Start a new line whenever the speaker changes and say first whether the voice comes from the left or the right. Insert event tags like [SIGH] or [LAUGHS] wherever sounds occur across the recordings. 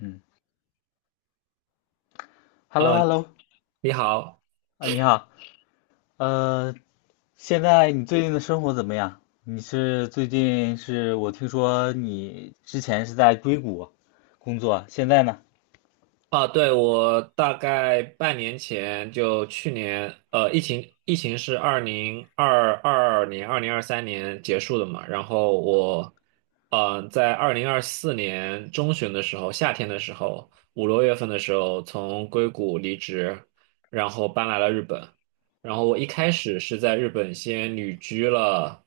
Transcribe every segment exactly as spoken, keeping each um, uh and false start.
left: 嗯，Hello
right: 呃，
left: Hello，
right: 你好。
left: 啊，你好，呃，现在你最近的生活怎么样？你是最近是我听说你之前是在硅谷工作，现在呢？
right: 啊，对，我大概半年前就去年，呃，疫情疫情是二零二二年、二零二三年结束的嘛，然后我，呃，在二零二四年中旬的时候，夏天的时候，五六月份的时候，从硅谷离职，然后搬来了日本，然后我一开始是在日本先旅居了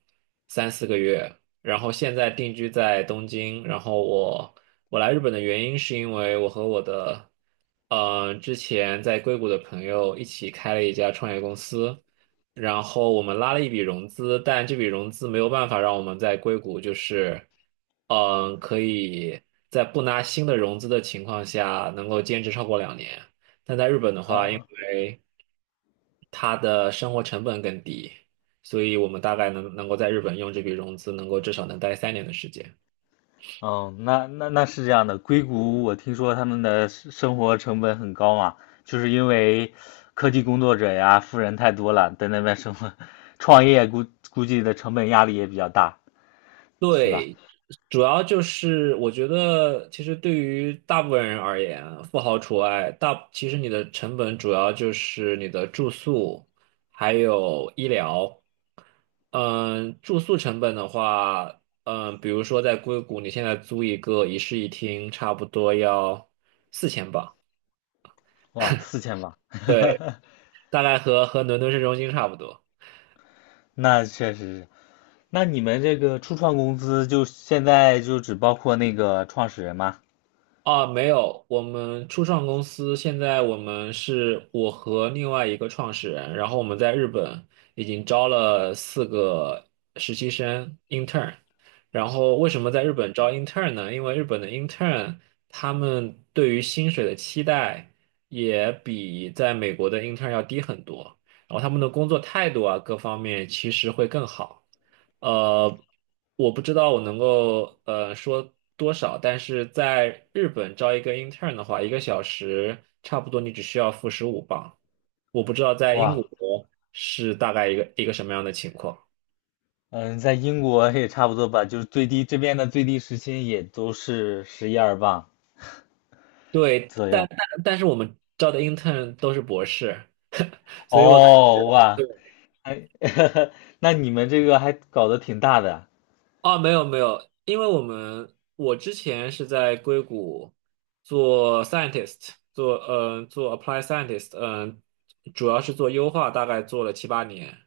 right: 三四个月。然后现在定居在东京。然后我我来日本的原因是因为我和我的嗯之前在硅谷的朋友一起开了一家创业公司，然后我们拉了一笔融资，但这笔融资没有办法让我们在硅谷就是嗯、呃可以在不拿新的融资的情况下能够坚持超过两年。但在日本的话，因
left: 哦
right: 为它的生活成本更低，所以我们大概能能够在日本用这笔融资，能够至少能待三年的时间。
left: 哦，那那那是这样的，硅谷我听说他们的生生活成本很高嘛，就是因为科技工作者呀，富人太多了，在那边生活，[LAUGHS] 创业估估计的成本压力也比较大，是吧？
right: 对，主要就是我觉得，其实对于大部分人而言，富豪除外，大其实你的成本主要就是你的住宿，还有医疗。嗯，住宿成本的话，嗯，比如说在硅谷，你现在租一个一室一厅，差不多要四千镑。
left: 哇，四千吧，
right: 对，
left: [LAUGHS]
right: 大概和和伦敦市中心差不多。
left: 那确实是。那你们这个初创公司就现在就只包括那个创始人吗？
right: 啊，没有，我们初创公司，现在我们是我和另外一个创始人，然后我们在日本已经招了四个实习生 intern。然后为什么在日本招 intern 呢？因为日本的 intern 他们对于薪水的期待也比在美国的 intern 要低很多。然后他们的工作态度啊，各方面其实会更好。呃，我不知道我能够呃说多少，但是在日本招一个 intern 的话，一个小时差不多你只需要付十五磅。我不知道在英
left: 哇，
right: 国是大概一个一个什么样的情况。
left: 嗯，在英国也差不多吧，就是最低这边的最低时薪也都是十一二磅
right: 对，
left: 左
right: 但
left: 右。
right: 但但是我们招的 intern 都是博士，
left: 哦，哇，哎，[LAUGHS] 那你们这个还搞得挺大的。
right: 啊，没有没有，因为我们我之前是在硅谷做 scientist，做呃做 apply scientist，嗯、主要是做优化，大概做了七八年。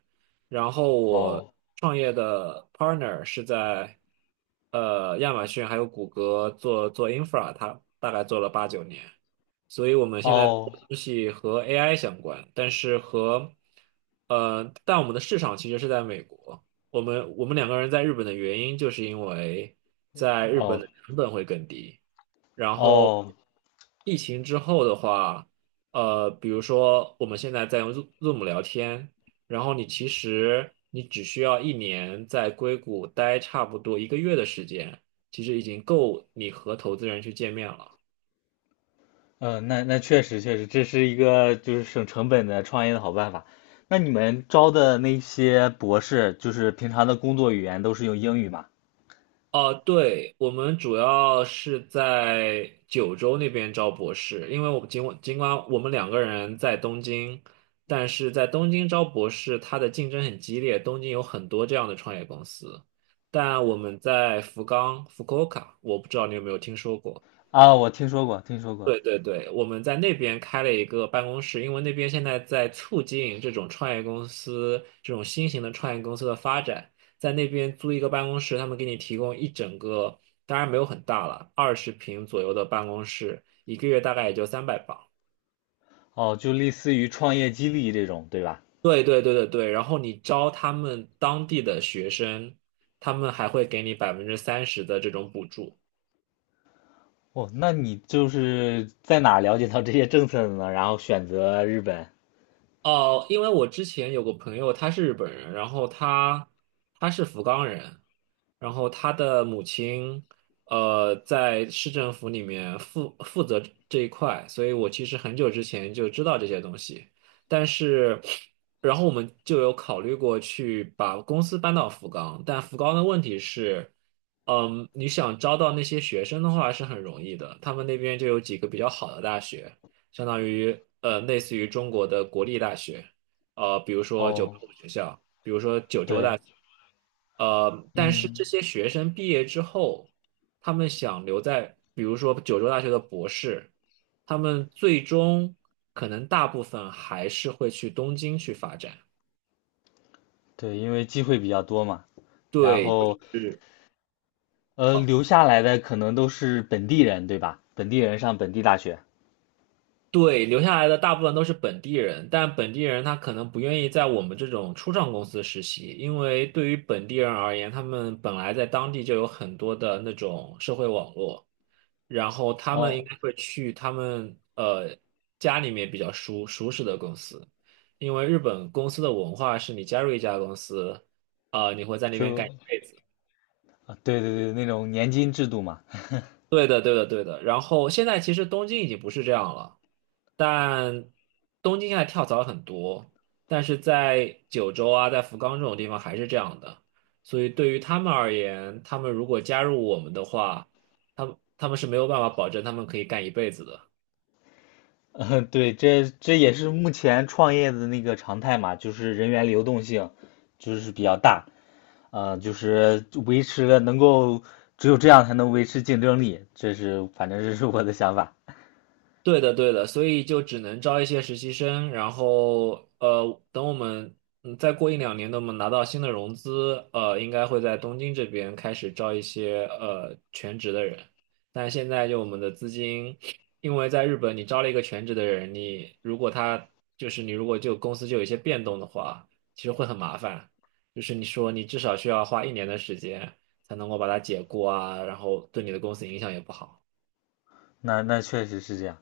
right: 然后我
left: 哦，
right: 创业的 partner 是在呃亚马逊还有谷歌做做 infra，他大概做了八九年。所以我们现在做
left: 哦，
right: 的东西和 A I 相关，但是和呃，但我们的市场其实是在美国。我们我们两个人在日本的原因，就是因为在日本
left: 哦，
right: 的成本会更低。然后
left: 哦，
right: 疫情之后的话，呃，比如说我们现在在用 Zo- Zoom 聊天，然后你其实你只需要一年在硅谷待差不多一个月的时间，其实已经够你和投资人去见面了。
left: 嗯，那那确实确实，这是一个就是省成本的创业的好办法。那你们招的那些博士，就是平常的工作语言都是用英语吗？
right: 哦，对，我们主要是在九州那边招博士，因为我们尽管尽管我们两个人在东京，但是在东京招博士，它的竞争很激烈，东京有很多这样的创业公司，但我们在福冈福 u 我不知道你有没有听说过。
left: 啊，我听说过，听说过。
right: 对对对，我们在那边开了一个办公室，因为那边现在在促进这种创业公司、这种新型的创业公司的发展，在那边租一个办公室，他们给你提供一整个，当然没有很大了，二十平左右的办公室，一个月大概也就三百磅。
left: 哦，就类似于创业激励这种，对吧？
right: 对对对对对，然后你招他们当地的学生，他们还会给你百分之三十的这种补助。
left: 哦，那你就是在哪了解到这些政策的呢？然后选择日本。
right: 哦，因为我之前有个朋友，他是日本人，然后他他是福冈人，然后他的母亲呃在市政府里面负负责这一块，所以我其实很久之前就知道这些东西，但是然后我们就有考虑过去把公司搬到福冈，但福冈的问题是，嗯，你想招到那些学生的话是很容易的，他们那边就有几个比较好的大学。相当于呃类似于中国的国立大学，呃，比如说九八
left: 哦，
right: 五学校，
left: 对，
right: 呃，但是这
left: 嗯，
right: 些学生毕业之后，他们想留在，比如说九州大学的博士，他们最终可能大部分还是会去东京去发展。
left: 对，因为机会比较多嘛。然
right: 对，
left: 后，
right: 就是。
left: 呃，留下来的可能都是本地人，对吧？本地人上本地大学。
right: 对，留下来的大部分都是本地人，但本地人他可能不愿意在我们这种初创公司实习，因为对于本地人而言，他们本来在当地就有很多的那种社会网络，然后他们应
left: 哦，
right: 该会去他们呃家里面比较熟舒适的公司，因为日本公司的文化是你加入一家公司，呃，你会在那边干一
left: 就，
right: 辈子。
left: 啊，对对对，那种年金制度嘛。
right: 对的，对的，对的。然后现在其实东京已经不是这样了，但东京现在跳槽很多，但是在九州啊，在福冈这种地方还是这样的。所以对于他们而言，他们如果加入我们的话，他们他们是没有办法保证他们可以干一辈子的。
left: [LAUGHS] 嗯，对，这这也是目前创业的那个常态嘛，就是人员流动性就是比较大，呃，就是维持了能够只有这样才能维持竞争力，这是反正这是我的想法。
right: 对的，对的，所以就只能招一些实习生，然后呃，等我们嗯再过一两年，等我们拿到新的融资，呃，应该会在东京这边开始招一些呃全职的人。但现在就我们的资金，因为在日本你招了一个全职的人，你如果他就是你如果就公司就有一些变动的话，其实会很麻烦。就是你说你至少需要花一年的时间才能够把它解雇啊，然后对你的公司影响也不好。
left: 那那确实是这样。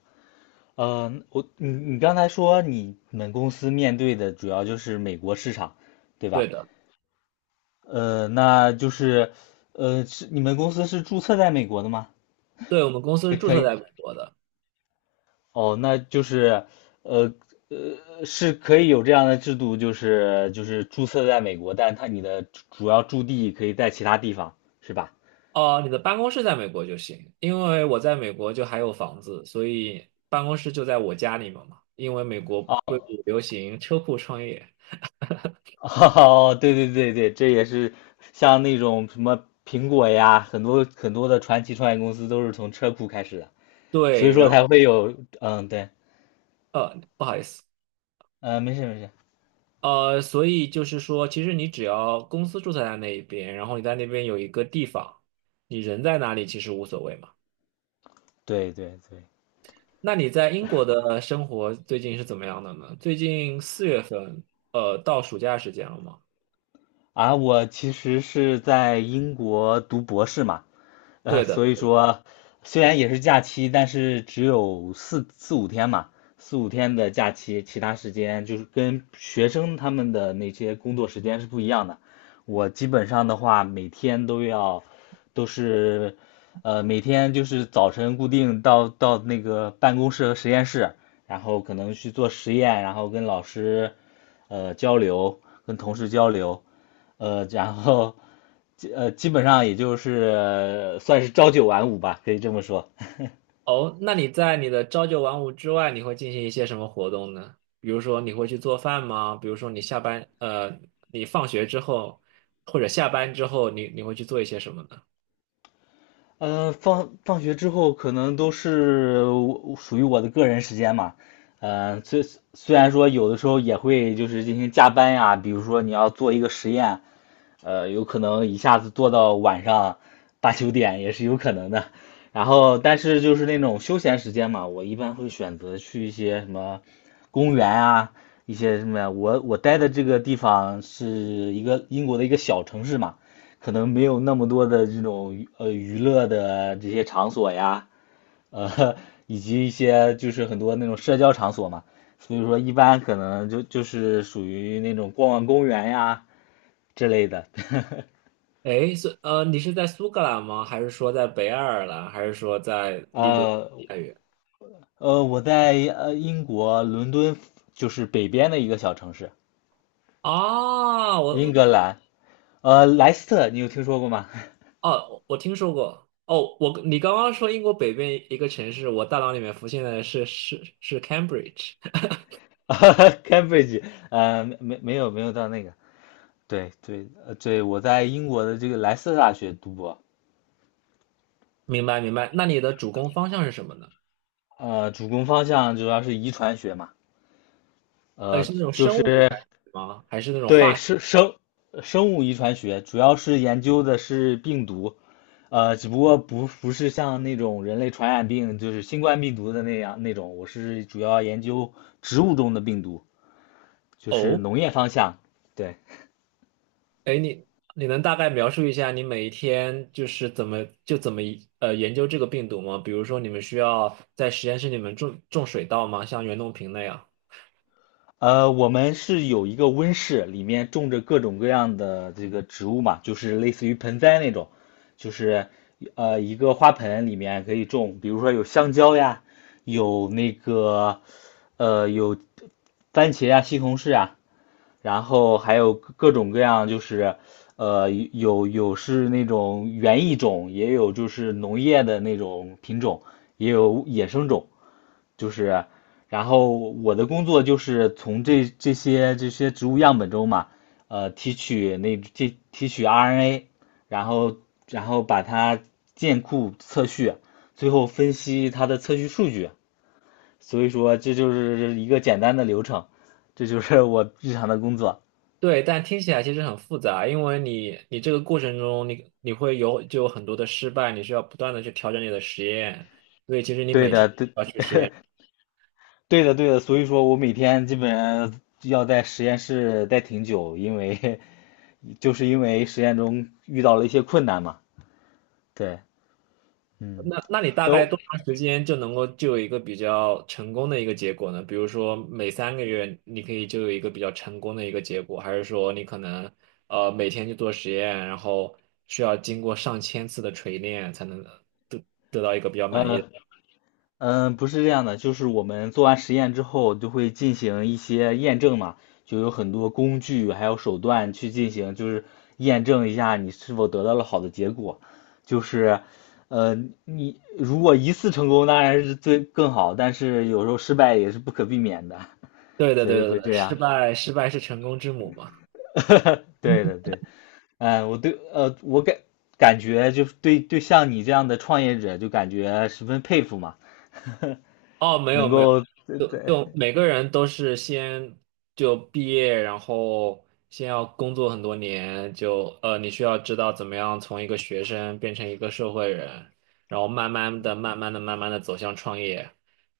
left: 呃，我你你刚才说你们公司面对的主要就是美国市场，对
right: 对
left: 吧？
right: 的。
left: 呃，那就是呃，是你们公司是注册在美国的吗？
right: 对，我们公司是注
left: 可
right: 册
left: 以。
right: 在美国的。
left: 哦，那就是，呃呃，是可以有这样的制度，就是就是注册在美国，但是它你的主主要驻地可以在其他地方，是吧？
right: 哦，你的办公室在美国就行，因为我在美国就还有房子，所以办公室就在我家里面嘛。因为美国硅
left: 哦
right: 谷流行车库创业，
left: [LAUGHS] 哦，对对对对，这也是像那种什么苹果呀，很多很多的传奇创业公司都是从车库开始的，所以
right: 对，然
left: 说才
right: 后
left: 会有，嗯，对，
right: 呃，不好意思，
left: 嗯，没事没事，
right: 呃，所以就是说，其实你只要公司注册在那一边，然后你在那边有一个地方，你人在哪里其实无所谓嘛。
left: 对对对，
right: 那你在英国的生活最近是怎么样的呢？最近四月份，呃，到暑假时间了吗？
left: 啊，我其实是在英国读博士嘛。呃，
right: 对的。
left: 所以说虽然也是假期，但是只有四四五天嘛，四五天的假期，其他时间就是跟学生他们的那些工作时间是不一样的。我基本上的话，每天都要都是呃每天就是早晨固定到到那个办公室和实验室，然后可能去做实验，然后跟老师呃交流，跟同事交流。呃，然后呃，基本上也就是呃算是朝九晚五吧，可以这么说。
right: 哦，那你在你的朝九晚五之外，你会进行一些什么活动呢？比如说你会去做饭吗？比如说你下班，呃，你放学之后或者下班之后，你你会去做一些什么呢？
left: 呃，放放学之后可能都是我属于我的个人时间嘛。呃，虽虽然说有的时候也会就是进行加班呀，比如说你要做一个实验，呃，有可能一下子做到晚上八九点也是有可能的。然后，但是就是那种休闲时间嘛，我一般会选择去一些什么公园啊，一些什么呀。我我待的这个地方是一个英国的一个小城市嘛，可能没有那么多的这种呃娱乐的这些场所呀，呃，[LAUGHS] 以及一些就是很多那种社交场所嘛，所以说一般可能就就是属于那种逛逛公园呀之类的。[LAUGHS]
right: 诶，是呃，你是在苏格兰吗？还是说在北爱尔兰？还是说在离伦敦
left: 呃
right: 太远？
left: 呃，我在呃英国伦敦，就是北边的一个小城市，
right: 啊，我
left: 英
right: 我
left: 格兰，呃莱斯特，你有听说过吗？
right: 哦，我我听说过。哦，我你刚刚说英国北边一个城市，我大脑里面浮现的是是是 Cambridge。[LAUGHS]
left: [LAUGHS] 啊？Cambridge，呃，没没有没有到那个，对对呃对，我在英国的这个莱斯特大学读博。
right: 明白明白。那你的主攻方向是什么呢？
left: 呃，主攻方向主要是遗传学嘛，
right: 呃，
left: 呃，
right: 是那种
left: 就
right: 生
left: 是
right: 物遗传史吗？还是那种
left: 对
right: 化学？
left: 生生生物遗传学，主要是研究的是病毒，呃，只不过不不是像那种人类传染病，就是新冠病毒的那样那种，我是主要研究植物中的病毒，就是
right: 哦，
left: 农业方向，对。
right: 哎，你你能大概描述一下你每一天就是怎么就怎么呃研究这个病毒吗？比如说你们需要在实验室里面种种水稻吗？像袁隆平那样？
left: 呃，我们是有一个温室，里面种着各种各样的这个植物嘛，就是类似于盆栽那种，就是呃一个花盆里面可以种，比如说有香蕉呀，有那个呃有番茄呀、西红柿啊，然后还有各各种各样就是呃有有是那种园艺种，也有就是农业的那种品种，也有野生种。就是，然后我的工作就是从这这些这些植物样本中嘛，呃，提取那这提取 R N A，然后然后把它建库测序，最后分析它的测序数据。所以说这就是一个简单的流程，这就是我日常的工作。
right: 对，但听起来其实很复杂，因为你你这个过程中你你会有就有很多的失败，你需要不断的去调整你的实验，所以其实你
left: 对
right: 每天
left: 的，对，
right: 都要去实验。
left: 对的，对的。所以说我每天基本上要在实验室待挺久，因为 [LAUGHS] 就是因为实验中遇到了一些困难嘛。对。嗯，
right: 那那你大概
left: 都
right: 多长时间就能够就有一个比较成功的一个结果呢？比如说每三个月你可以就有一个比较成功的一个结果，还是说你可能呃每天去做实验，然后需要经过上千次的锤炼才能得得到一个比较满意的？
left: 呃，嗯，呃不是这样的，就是我们做完实验之后，就会进行一些验证嘛，就有很多工具还有手段去进行，就是验证一下你是否得到了好的结果。就是，呃，你如果一次成功，当然是最更好，但是有时候失败也是不可避免的，
right: 对对
left: 所以
right: 对对
left: 会
right: 对，
left: 这
right: 失
left: 样。
right: 败失败是成功之母嘛。
left: [LAUGHS] 对的，对，嗯，我对，呃，我感感觉就是对对像你这样的创业者，就感觉十分佩服嘛。[LAUGHS]
right: 哦，没有
left: 能
right: 没有，
left: 够对
right: 就
left: 对，
right: 就每个人都是先就毕业，然后先要工作很多年，就呃，你需要知道怎么样从一个学生变成一个社会人，然后慢慢的、慢慢的、慢慢的走向创业。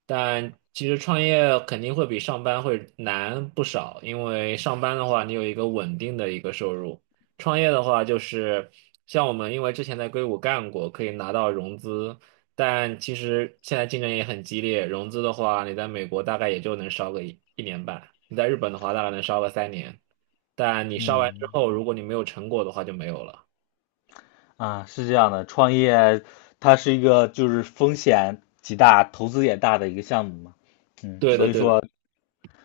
right: 但其实创业肯定会比上班会难不少，因为上班的话你有一个稳定的一个收入，创业的话就是像我们因为之前在硅谷干过，可以拿到融资。但其实现在竞争也很激烈，融资的话，你在美国大概也就能烧个一一年半，你在日本的话大概能烧个三年，但你烧完之
left: 嗯
right: 后，如果你没有成果的话就没有了。
left: 啊，是这样的，创业它是一个就是风险极大、投资也大的一个项目嘛，嗯，
right: 对
left: 所
right: 的，
left: 以
right: 对的，
left: 说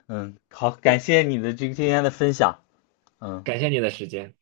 left: 嗯，好，感谢你的这个今天的分享，嗯
right: 感谢你的时间。